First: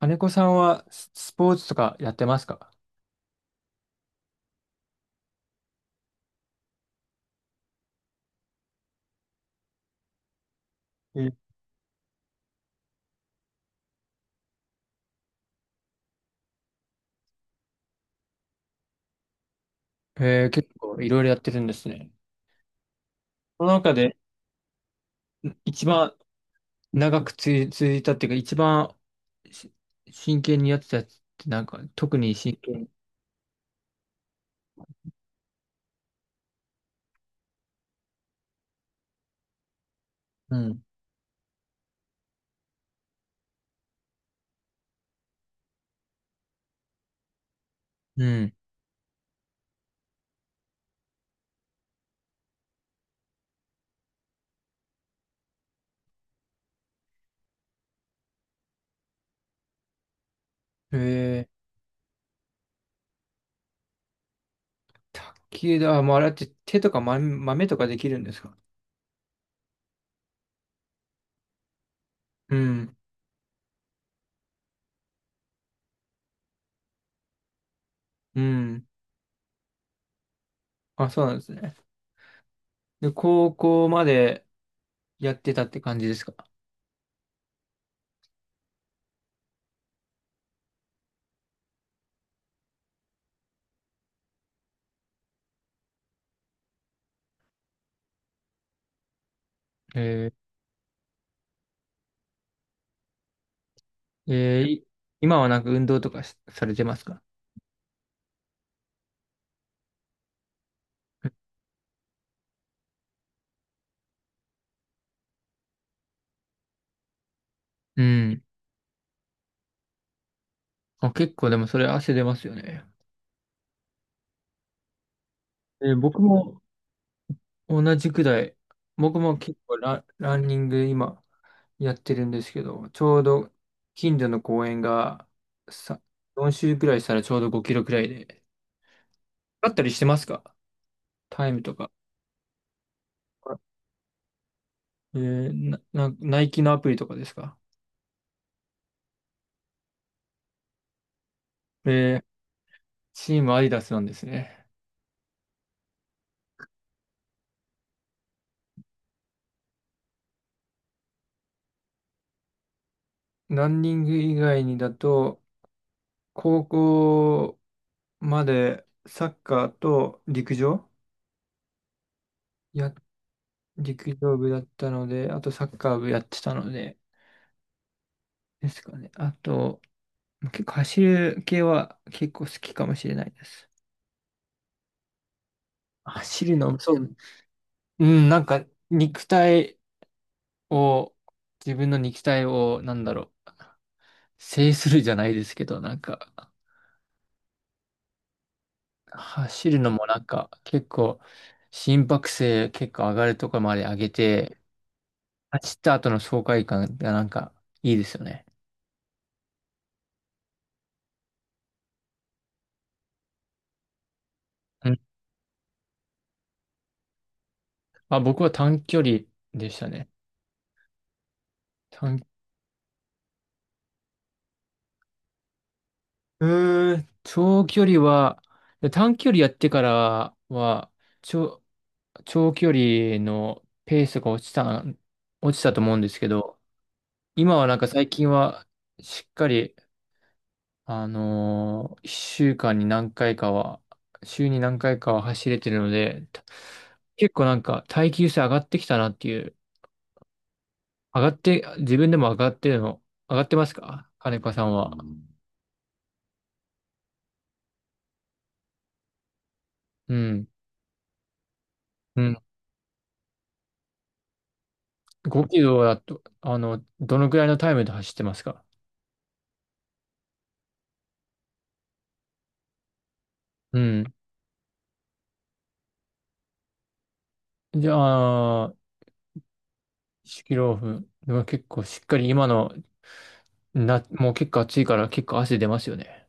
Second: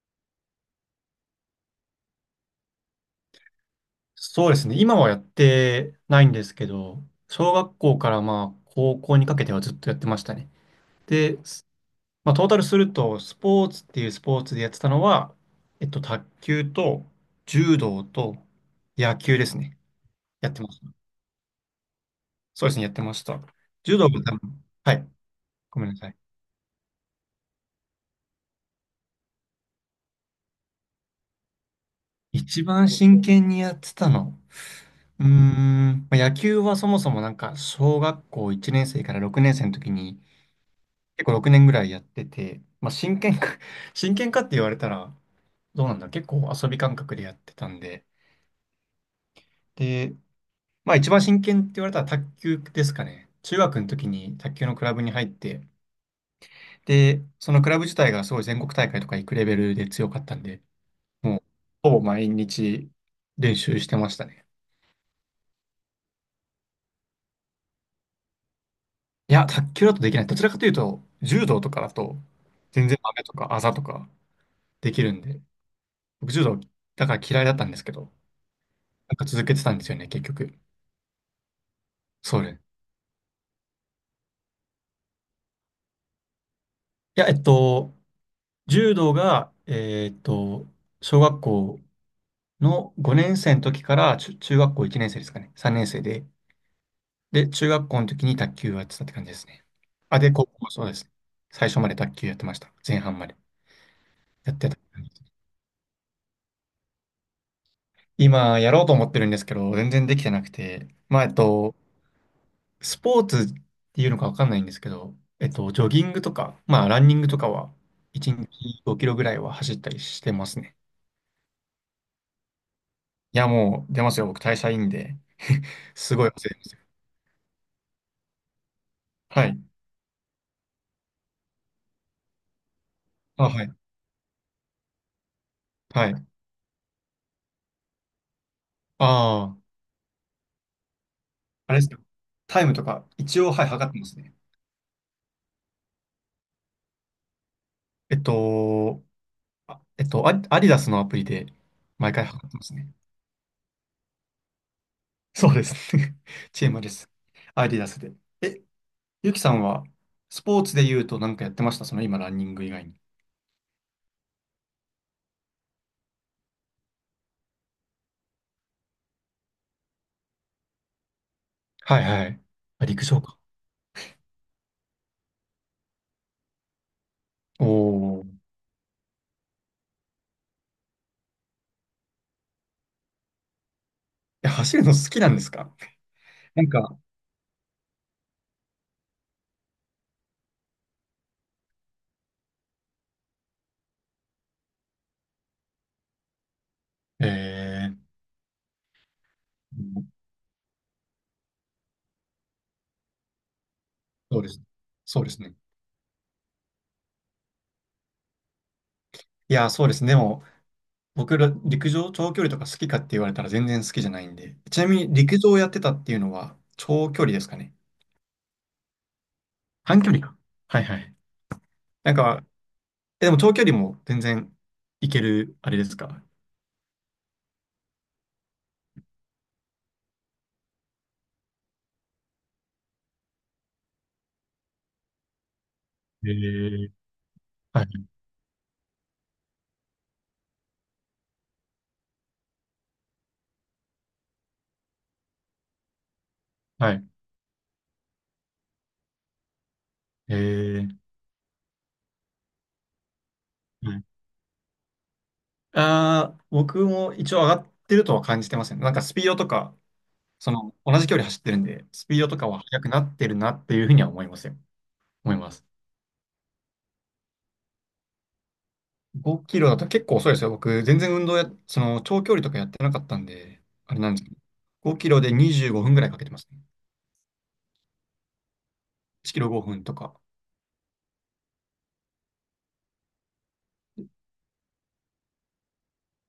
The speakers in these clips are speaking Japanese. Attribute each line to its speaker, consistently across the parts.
Speaker 1: 金子さんはスポーツとかやってますか？
Speaker 2: そうですね。今はやってないんですけど、小学校からまあ高校にかけてはずっとやってましたね。で、
Speaker 1: え
Speaker 2: まあ、トータルすると、スポーツっていうスポーツでやってたのは、卓球と柔道と野球ですね。
Speaker 1: えー、
Speaker 2: やって
Speaker 1: 結
Speaker 2: ました。
Speaker 1: 構いろいろやってるんですね。
Speaker 2: そうですね、やってました。
Speaker 1: その中
Speaker 2: 柔道
Speaker 1: で
Speaker 2: が多分、はい、ご
Speaker 1: 一
Speaker 2: めんなさ
Speaker 1: 番
Speaker 2: い。
Speaker 1: 長く続いたっていうか、一番し真剣にやってたやつってなんか、特に真
Speaker 2: 一
Speaker 1: 剣
Speaker 2: 番
Speaker 1: に。
Speaker 2: 真剣にやってたの。うーん、まあ、野球はそもそもなんか小学校1年生から6年生の時に
Speaker 1: うん。
Speaker 2: 結構6年ぐらいやってて、まあ、真剣か 真剣かって言われたら、どうなんだろう、結構遊び感覚でやってたんで、
Speaker 1: うん。
Speaker 2: で、まあ一番真剣って言われたら卓球ですかね。中学の時に卓球のクラブに入って、で、そのクラブ自体がすごい全国大会とか行くレベルで強かったんで、もう
Speaker 1: ええ
Speaker 2: ほぼ毎日練習してましたね。
Speaker 1: 卓球だ。あ、もうあれって手とか豆とかできるんですか？
Speaker 2: いや、卓球だとできない。どちらかというと、柔道とかだと、
Speaker 1: う
Speaker 2: 全
Speaker 1: ん。
Speaker 2: 然雨とかあざとかできるんで、僕柔道だから嫌いだったんですけど、
Speaker 1: うん。
Speaker 2: なんか続けてたんですよね、結局。
Speaker 1: あ、そうなんですね。
Speaker 2: そうね。
Speaker 1: で、高校までやってたって感じですか？
Speaker 2: いや、柔道が、小学校の5年生の時から中学校1年生ですかね。3年生で。で、中学校の時に卓球をやってたって感じですね。あ、で、高
Speaker 1: え
Speaker 2: 校、そうですね。最初まで卓球やってました。前半まで。
Speaker 1: ー、
Speaker 2: やっ
Speaker 1: えー
Speaker 2: てた
Speaker 1: い
Speaker 2: 感じで
Speaker 1: 今
Speaker 2: す。
Speaker 1: はなんか運動とかされてますか？
Speaker 2: 今、やろうと思ってるんですけど、全然できてなくて。まあ、スポーツっていうのかわかんないんですけど、ジョギングとか、まあ、ランニングとかは、
Speaker 1: う
Speaker 2: 1
Speaker 1: ん。
Speaker 2: 日5キロぐらいは走ったりしてますね。
Speaker 1: あ、結構でもそれ汗出ますよね。
Speaker 2: いや、もう出ますよ。僕、代謝いいんで。す
Speaker 1: 僕
Speaker 2: ごい忘れて
Speaker 1: も、
Speaker 2: ますよ。
Speaker 1: 同じくらい。僕も
Speaker 2: は
Speaker 1: 結
Speaker 2: い。
Speaker 1: 構ランニング今やってるんですけど、ちょう
Speaker 2: あ、
Speaker 1: ど
Speaker 2: はい。
Speaker 1: 近所の公園がさ、
Speaker 2: はい。
Speaker 1: 4周くらいしたらちょうど5キロくらいで。
Speaker 2: ああ、
Speaker 1: あったりしてますか？タイム
Speaker 2: あ
Speaker 1: と
Speaker 2: れで
Speaker 1: か。
Speaker 2: すよ。タイムとか、一応、はい、測ってますね。
Speaker 1: えーな、な、ナイキのアプリとかですか？
Speaker 2: えっと、アディダスのアプリで、毎
Speaker 1: えー
Speaker 2: 回測ってますね。
Speaker 1: チームアディダスなんですね。
Speaker 2: そうですね。チームです。アディダスで。え、ゆきさんは、スポーツで言うと何かやってました？その、今、ランニング以外に。
Speaker 1: ランニング以外にだと、高校までサッカーと
Speaker 2: はいはい。あ、
Speaker 1: や
Speaker 2: 陸上か。
Speaker 1: 陸上部だったので、あとサッカー部やってたので、
Speaker 2: おお。
Speaker 1: ですかね。あと、結構走る系は結構好きかもしれないです。
Speaker 2: え、走るの好きなんですか？
Speaker 1: 走る
Speaker 2: なん
Speaker 1: の、
Speaker 2: か、
Speaker 1: そう。うん、なんか肉体を、自分の肉体を、なんだろう、制するじゃないですけど、なんか、
Speaker 2: えー、
Speaker 1: 走るのもなんか結構、心拍数結構上がるところまで上げ
Speaker 2: そうで
Speaker 1: て、
Speaker 2: す。そうですね。
Speaker 1: 走った後の爽快感がなんかいいですよね。
Speaker 2: いや、そうですね。でも、僕ら、陸上長距離とか好きかって言われたら全然好きじゃないんで。ちな
Speaker 1: う
Speaker 2: み
Speaker 1: ん。
Speaker 2: に、陸上をやってたっていうのは、長距離ですかね。
Speaker 1: あ、僕は短距離でした
Speaker 2: 短
Speaker 1: ね。
Speaker 2: 距離か。はいはい。なん
Speaker 1: 短
Speaker 2: か、え、でも長距離も全然いける、あれですか？
Speaker 1: うーん、長距離は、で短距離やってからは、長、長距離のペースが落ちたと思うんですけ
Speaker 2: え
Speaker 1: ど、
Speaker 2: ー、
Speaker 1: 今はなん
Speaker 2: は
Speaker 1: か最
Speaker 2: い、
Speaker 1: 近は、しっかり、1週間に何回かは、週に何回かは走れてるので、
Speaker 2: はい、
Speaker 1: 結構なんか耐久性上がってきたなっていう、
Speaker 2: えー、
Speaker 1: 上がって、自分でも上がってます
Speaker 2: はい、
Speaker 1: か、金子さんは？
Speaker 2: ああ、僕も一応上がってるとは感じてますね。なんかスピードとか、
Speaker 1: うん。
Speaker 2: その、同じ距離走ってるんで、スピー
Speaker 1: う
Speaker 2: ドと
Speaker 1: ん。
Speaker 2: かは速くなってるなっていうふうには思いますよ。思い
Speaker 1: 5
Speaker 2: ま
Speaker 1: キ
Speaker 2: す。
Speaker 1: ロだと、あの、どのくらいのタイムで走ってますか？
Speaker 2: 5キロだと結構遅いですよ。僕、全然運動その長距離とかやってなかったんで、
Speaker 1: う
Speaker 2: あれな
Speaker 1: ん。
Speaker 2: んですけど、5キロで25分ぐらいかけてますね。
Speaker 1: じゃあ、
Speaker 2: 1キロ5分とか。
Speaker 1: 1キロオフ。でも結構しっかり今の、もう結構暑いから結構汗出ますよね。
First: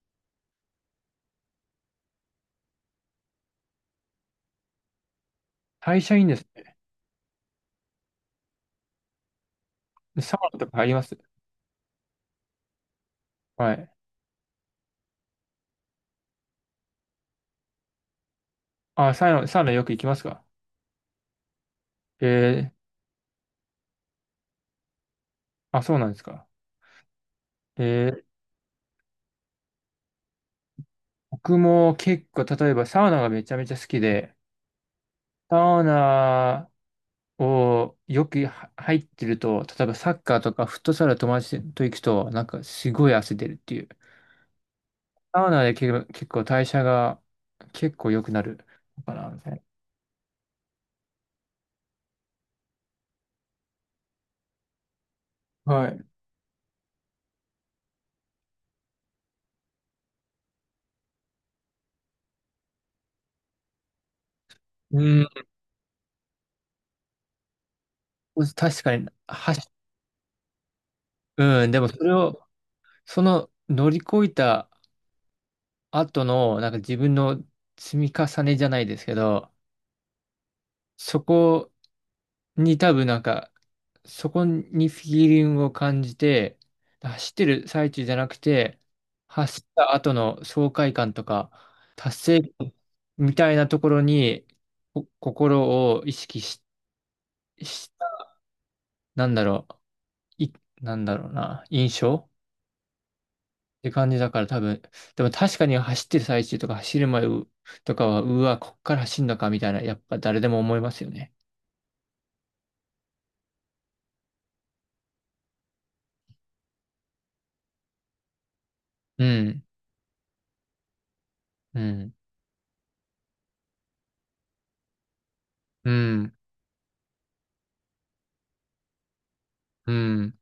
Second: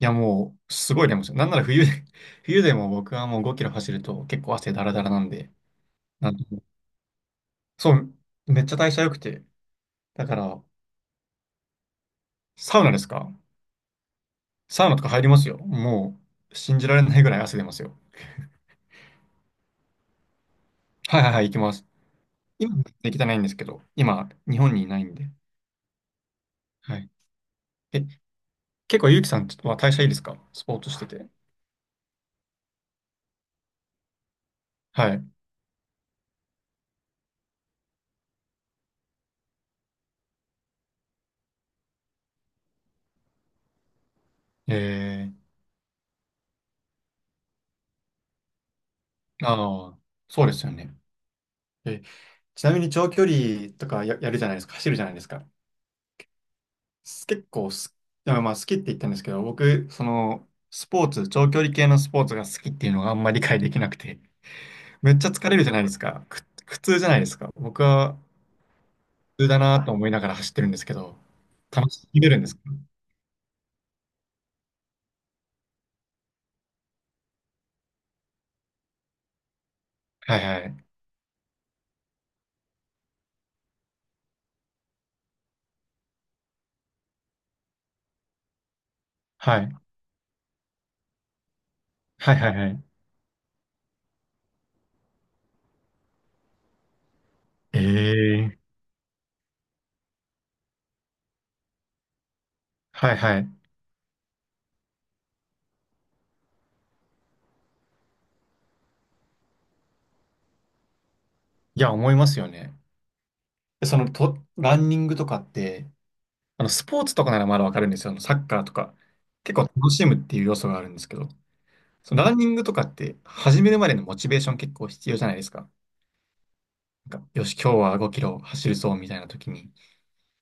Speaker 2: いや、もう、すごい眠いですよ。なんなら冬で、冬でも僕はもう5キロ走ると結構汗だらだらなんで、
Speaker 1: 代謝いいん
Speaker 2: な
Speaker 1: で
Speaker 2: んと
Speaker 1: す
Speaker 2: そう、めっちゃ代謝良くて。
Speaker 1: ね。
Speaker 2: だか
Speaker 1: サウナ
Speaker 2: ら、
Speaker 1: とか入ります？
Speaker 2: サウナですか？
Speaker 1: はい。
Speaker 2: サウナとか入りますよ。もう、信じられないぐらい汗出ますよ。
Speaker 1: あ、サウナよく行きますか？
Speaker 2: はいはいはい、行きます。
Speaker 1: え
Speaker 2: 今、できてないんですけど、今、日本にいないんで。
Speaker 1: あ、そうなんですか。
Speaker 2: はい。
Speaker 1: え
Speaker 2: え、
Speaker 1: ー、
Speaker 2: 結構、ゆうきさんは代謝いいですか？スポーツしてて。
Speaker 1: 僕も結構、例えばサウナがめちゃめちゃ好きで、
Speaker 2: はい。
Speaker 1: サウナをよくは入ってると、例えばサッカーとかフットサル友達と行くと、なんかすごい汗出るっていう。サウ
Speaker 2: え
Speaker 1: ナで結構代謝が結構良くなるのかな、みたい
Speaker 2: ああ、そうですよね。え、ちなみに長距離とかやるじゃないですか。走るじゃないですか。
Speaker 1: な。はい。
Speaker 2: 結構まあ、好きって言ったんですけど、僕、その、スポーツ、長距離系のスポーツが好きっていうのがあんまり理解できなくて、
Speaker 1: う
Speaker 2: めっ
Speaker 1: ん、
Speaker 2: ちゃ疲れるじゃないですか。苦痛じゃないですか。僕は
Speaker 1: 確かに、
Speaker 2: 苦痛だなと思いながら走ってるんですけど、
Speaker 1: うん、でも
Speaker 2: 楽
Speaker 1: そ
Speaker 2: し
Speaker 1: れ
Speaker 2: めるん
Speaker 1: を、
Speaker 2: ですか？
Speaker 1: その乗り越えた後の、なんか自分の積み重ねじゃないですけど、
Speaker 2: はいはい。
Speaker 1: そこに多分なんか、そこにフィーリングを感じて、走ってる最中じゃなくて、
Speaker 2: は
Speaker 1: 走っ
Speaker 2: い。
Speaker 1: た後の爽快感とか、達
Speaker 2: はい
Speaker 1: 成
Speaker 2: はいはい。
Speaker 1: みたいなところに、心を意識し、
Speaker 2: ええ
Speaker 1: なんだろう、い、なんだろうな、印象
Speaker 2: はいはい。
Speaker 1: って感じだから多分、でも確かに走ってる最中とか走る前とかは、うわ、こっから走んのかみたいな、やっぱ誰でも思いますよね。
Speaker 2: いや、思いますよね。そのと、ランニングとかって、あの、スポーツとかならまだわかるんですよ。あの、サッカーとか。
Speaker 1: う
Speaker 2: 結構
Speaker 1: ん、
Speaker 2: 楽しむっていう要素があるんですけど、
Speaker 1: う
Speaker 2: そ
Speaker 1: ん、
Speaker 2: のランニングとかって、始めるまでのモチベーション結構必要じゃないですか。
Speaker 1: うん、
Speaker 2: なんか、よし、今日は5キロ走るぞ、みたいな時に、
Speaker 1: うん、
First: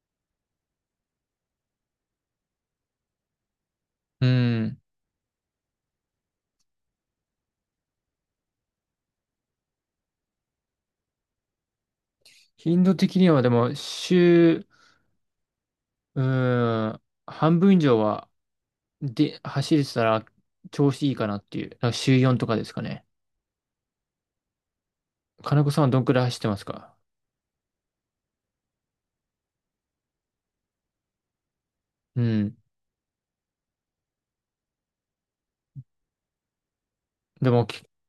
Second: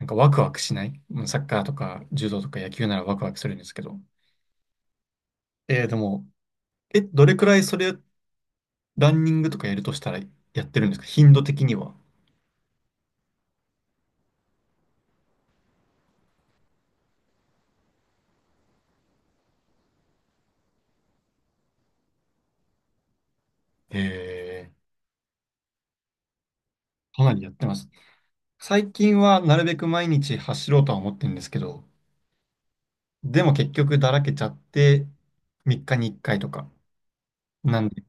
Speaker 2: なんかワクワクしない。うん、サッカーとか柔道とか野球ならワクワクするんですけど。
Speaker 1: うん。
Speaker 2: でも、え、どれくらいそれ、ランニングとかやるとしたらやってるんですか？頻度的には。
Speaker 1: 頻度的にはでも、うん、半分以上は、で、走れてたら調子いいかなっていう、なんか週4とかですかね。
Speaker 2: え
Speaker 1: 金子さんはどんくらい走ってますか？
Speaker 2: かなりやってます。最近はなるべく毎日走ろうとは思ってるんですけど、
Speaker 1: うん。
Speaker 2: でも結局だらけちゃって、3日に1回とか。
Speaker 1: でも、
Speaker 2: なんで、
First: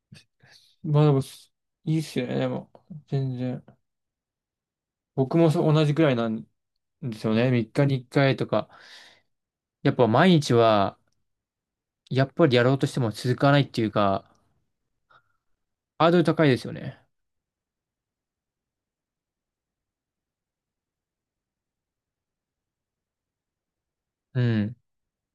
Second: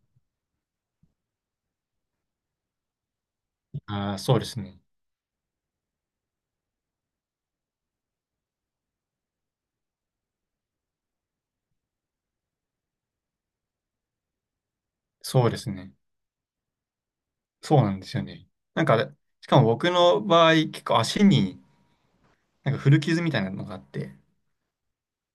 Speaker 1: まあでも、いいっすよね、でも。全然。
Speaker 2: ああ、そうですね。
Speaker 1: 僕もそう同じくらいなんですよね。3日に1回とか。やっぱ毎日は、やっぱりやろうとしても続かないっていうか、
Speaker 2: そうですね。
Speaker 1: ハードル高いですよね。
Speaker 2: そうなんですよね。なんか、しかも僕の場合、結構足になんか古傷みたいなのがあって、
Speaker 1: うん。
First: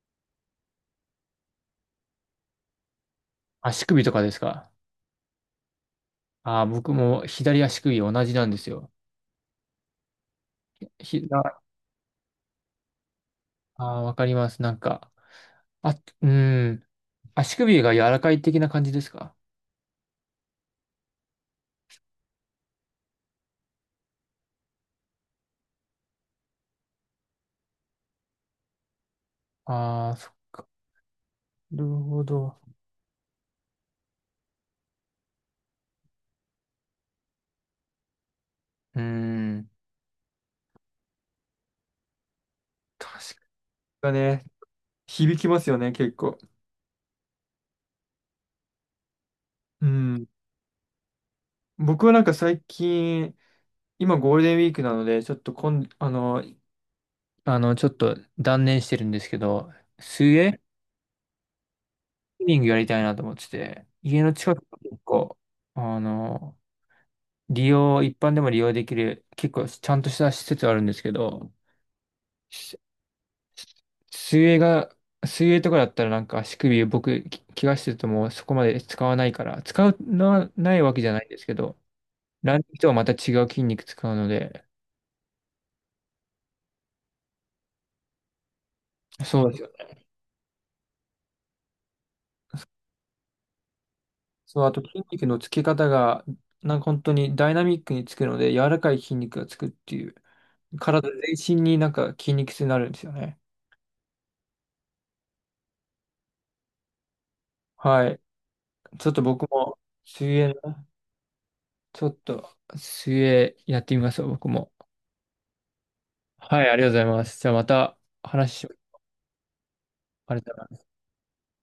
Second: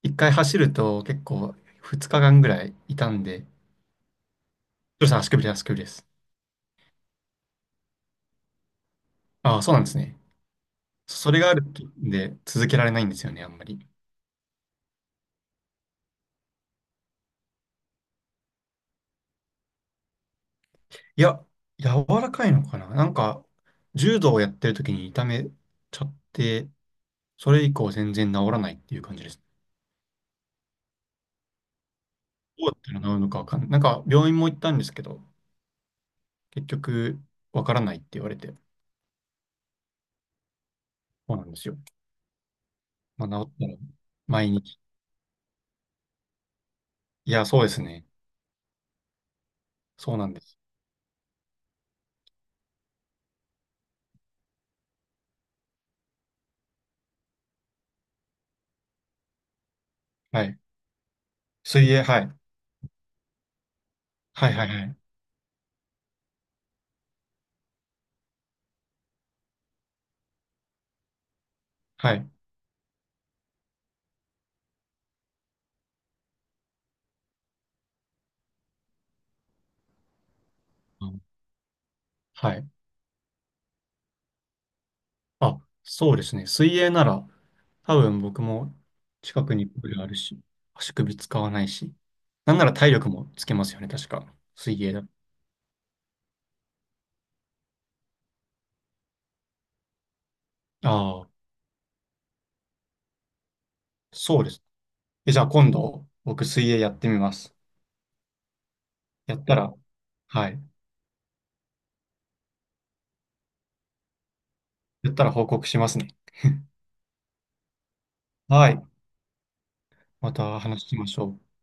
Speaker 2: 1回走ると結構2日間ぐらい痛んで、
Speaker 1: 足首とかですか？
Speaker 2: それさん足首です、足首です。
Speaker 1: ああ、僕も左足首同じなんですよ。
Speaker 2: ああ、そうなんですね。それがあ
Speaker 1: あ
Speaker 2: るんで続けられないんですよね、あんまり。
Speaker 1: あー、わかります。なんか、あ、うん。足首が柔らかい的な感じですか？
Speaker 2: いや、柔らかいのかななんか、柔道をやってる時に痛めちゃって、それ以降全然治らないっていう感じです。
Speaker 1: ああ、なるほど。
Speaker 2: どうやったら治るのかわかんない。なんか病院も行ったんですけど、結局わからないって言われて、
Speaker 1: うん。
Speaker 2: そうなんですよ。
Speaker 1: 確
Speaker 2: まあ、治ったら
Speaker 1: かね、
Speaker 2: 毎日。
Speaker 1: 響きますよね、結構。
Speaker 2: いや、そうですね。
Speaker 1: う
Speaker 2: そうな
Speaker 1: ん。
Speaker 2: んです。
Speaker 1: 僕はなんか最近、今ゴールデンウィークなので、ちょっとちょっと断念してるんですけど、水
Speaker 2: はい。
Speaker 1: 泳
Speaker 2: 水泳、はい。
Speaker 1: スイミングやりたいなと思ってて、家の
Speaker 2: はい
Speaker 1: 近く
Speaker 2: はいは
Speaker 1: に
Speaker 2: い。
Speaker 1: 結構、あの、一般でも利用できる、結構ちゃんとした施設あるんですけど、
Speaker 2: はい。
Speaker 1: し水泳が、水泳とかだったらなんか足首僕、怪我してるともうそこまで使わないから、使うのはないわけ
Speaker 2: う
Speaker 1: じゃ
Speaker 2: ん、
Speaker 1: ないんですけど、
Speaker 2: は
Speaker 1: ランニ
Speaker 2: い。
Speaker 1: ングとはまた違う筋肉使うので、
Speaker 2: あ、そうですね。水泳なら、多分僕も近
Speaker 1: そう
Speaker 2: く
Speaker 1: です
Speaker 2: に
Speaker 1: よ
Speaker 2: プ
Speaker 1: ね。
Speaker 2: ールあるし、足首使わないし、なんなら体力もつけますよね、確か。
Speaker 1: そう、あと
Speaker 2: 水泳
Speaker 1: 筋
Speaker 2: だ。
Speaker 1: 肉のつけ方が、なんか本当にダイナミックにつくので、柔らかい筋肉がつくっていう、体
Speaker 2: ああ、
Speaker 1: 全身になんか筋肉痛になるんですよね。
Speaker 2: そうです。え、じゃあ今度、僕水泳やってみます。
Speaker 1: はい。ちょっと
Speaker 2: やっ
Speaker 1: 僕
Speaker 2: たら、
Speaker 1: も、水
Speaker 2: は
Speaker 1: 泳、
Speaker 2: い。
Speaker 1: ちょっと、水泳やってみますよ、僕も。
Speaker 2: やったら報告しますね。
Speaker 1: はい、ありがとうございます。じゃあまた話し
Speaker 2: は
Speaker 1: まし
Speaker 2: い。
Speaker 1: ょう。
Speaker 2: ま
Speaker 1: ありがとう
Speaker 2: た
Speaker 1: ございます。
Speaker 2: 話しましょう。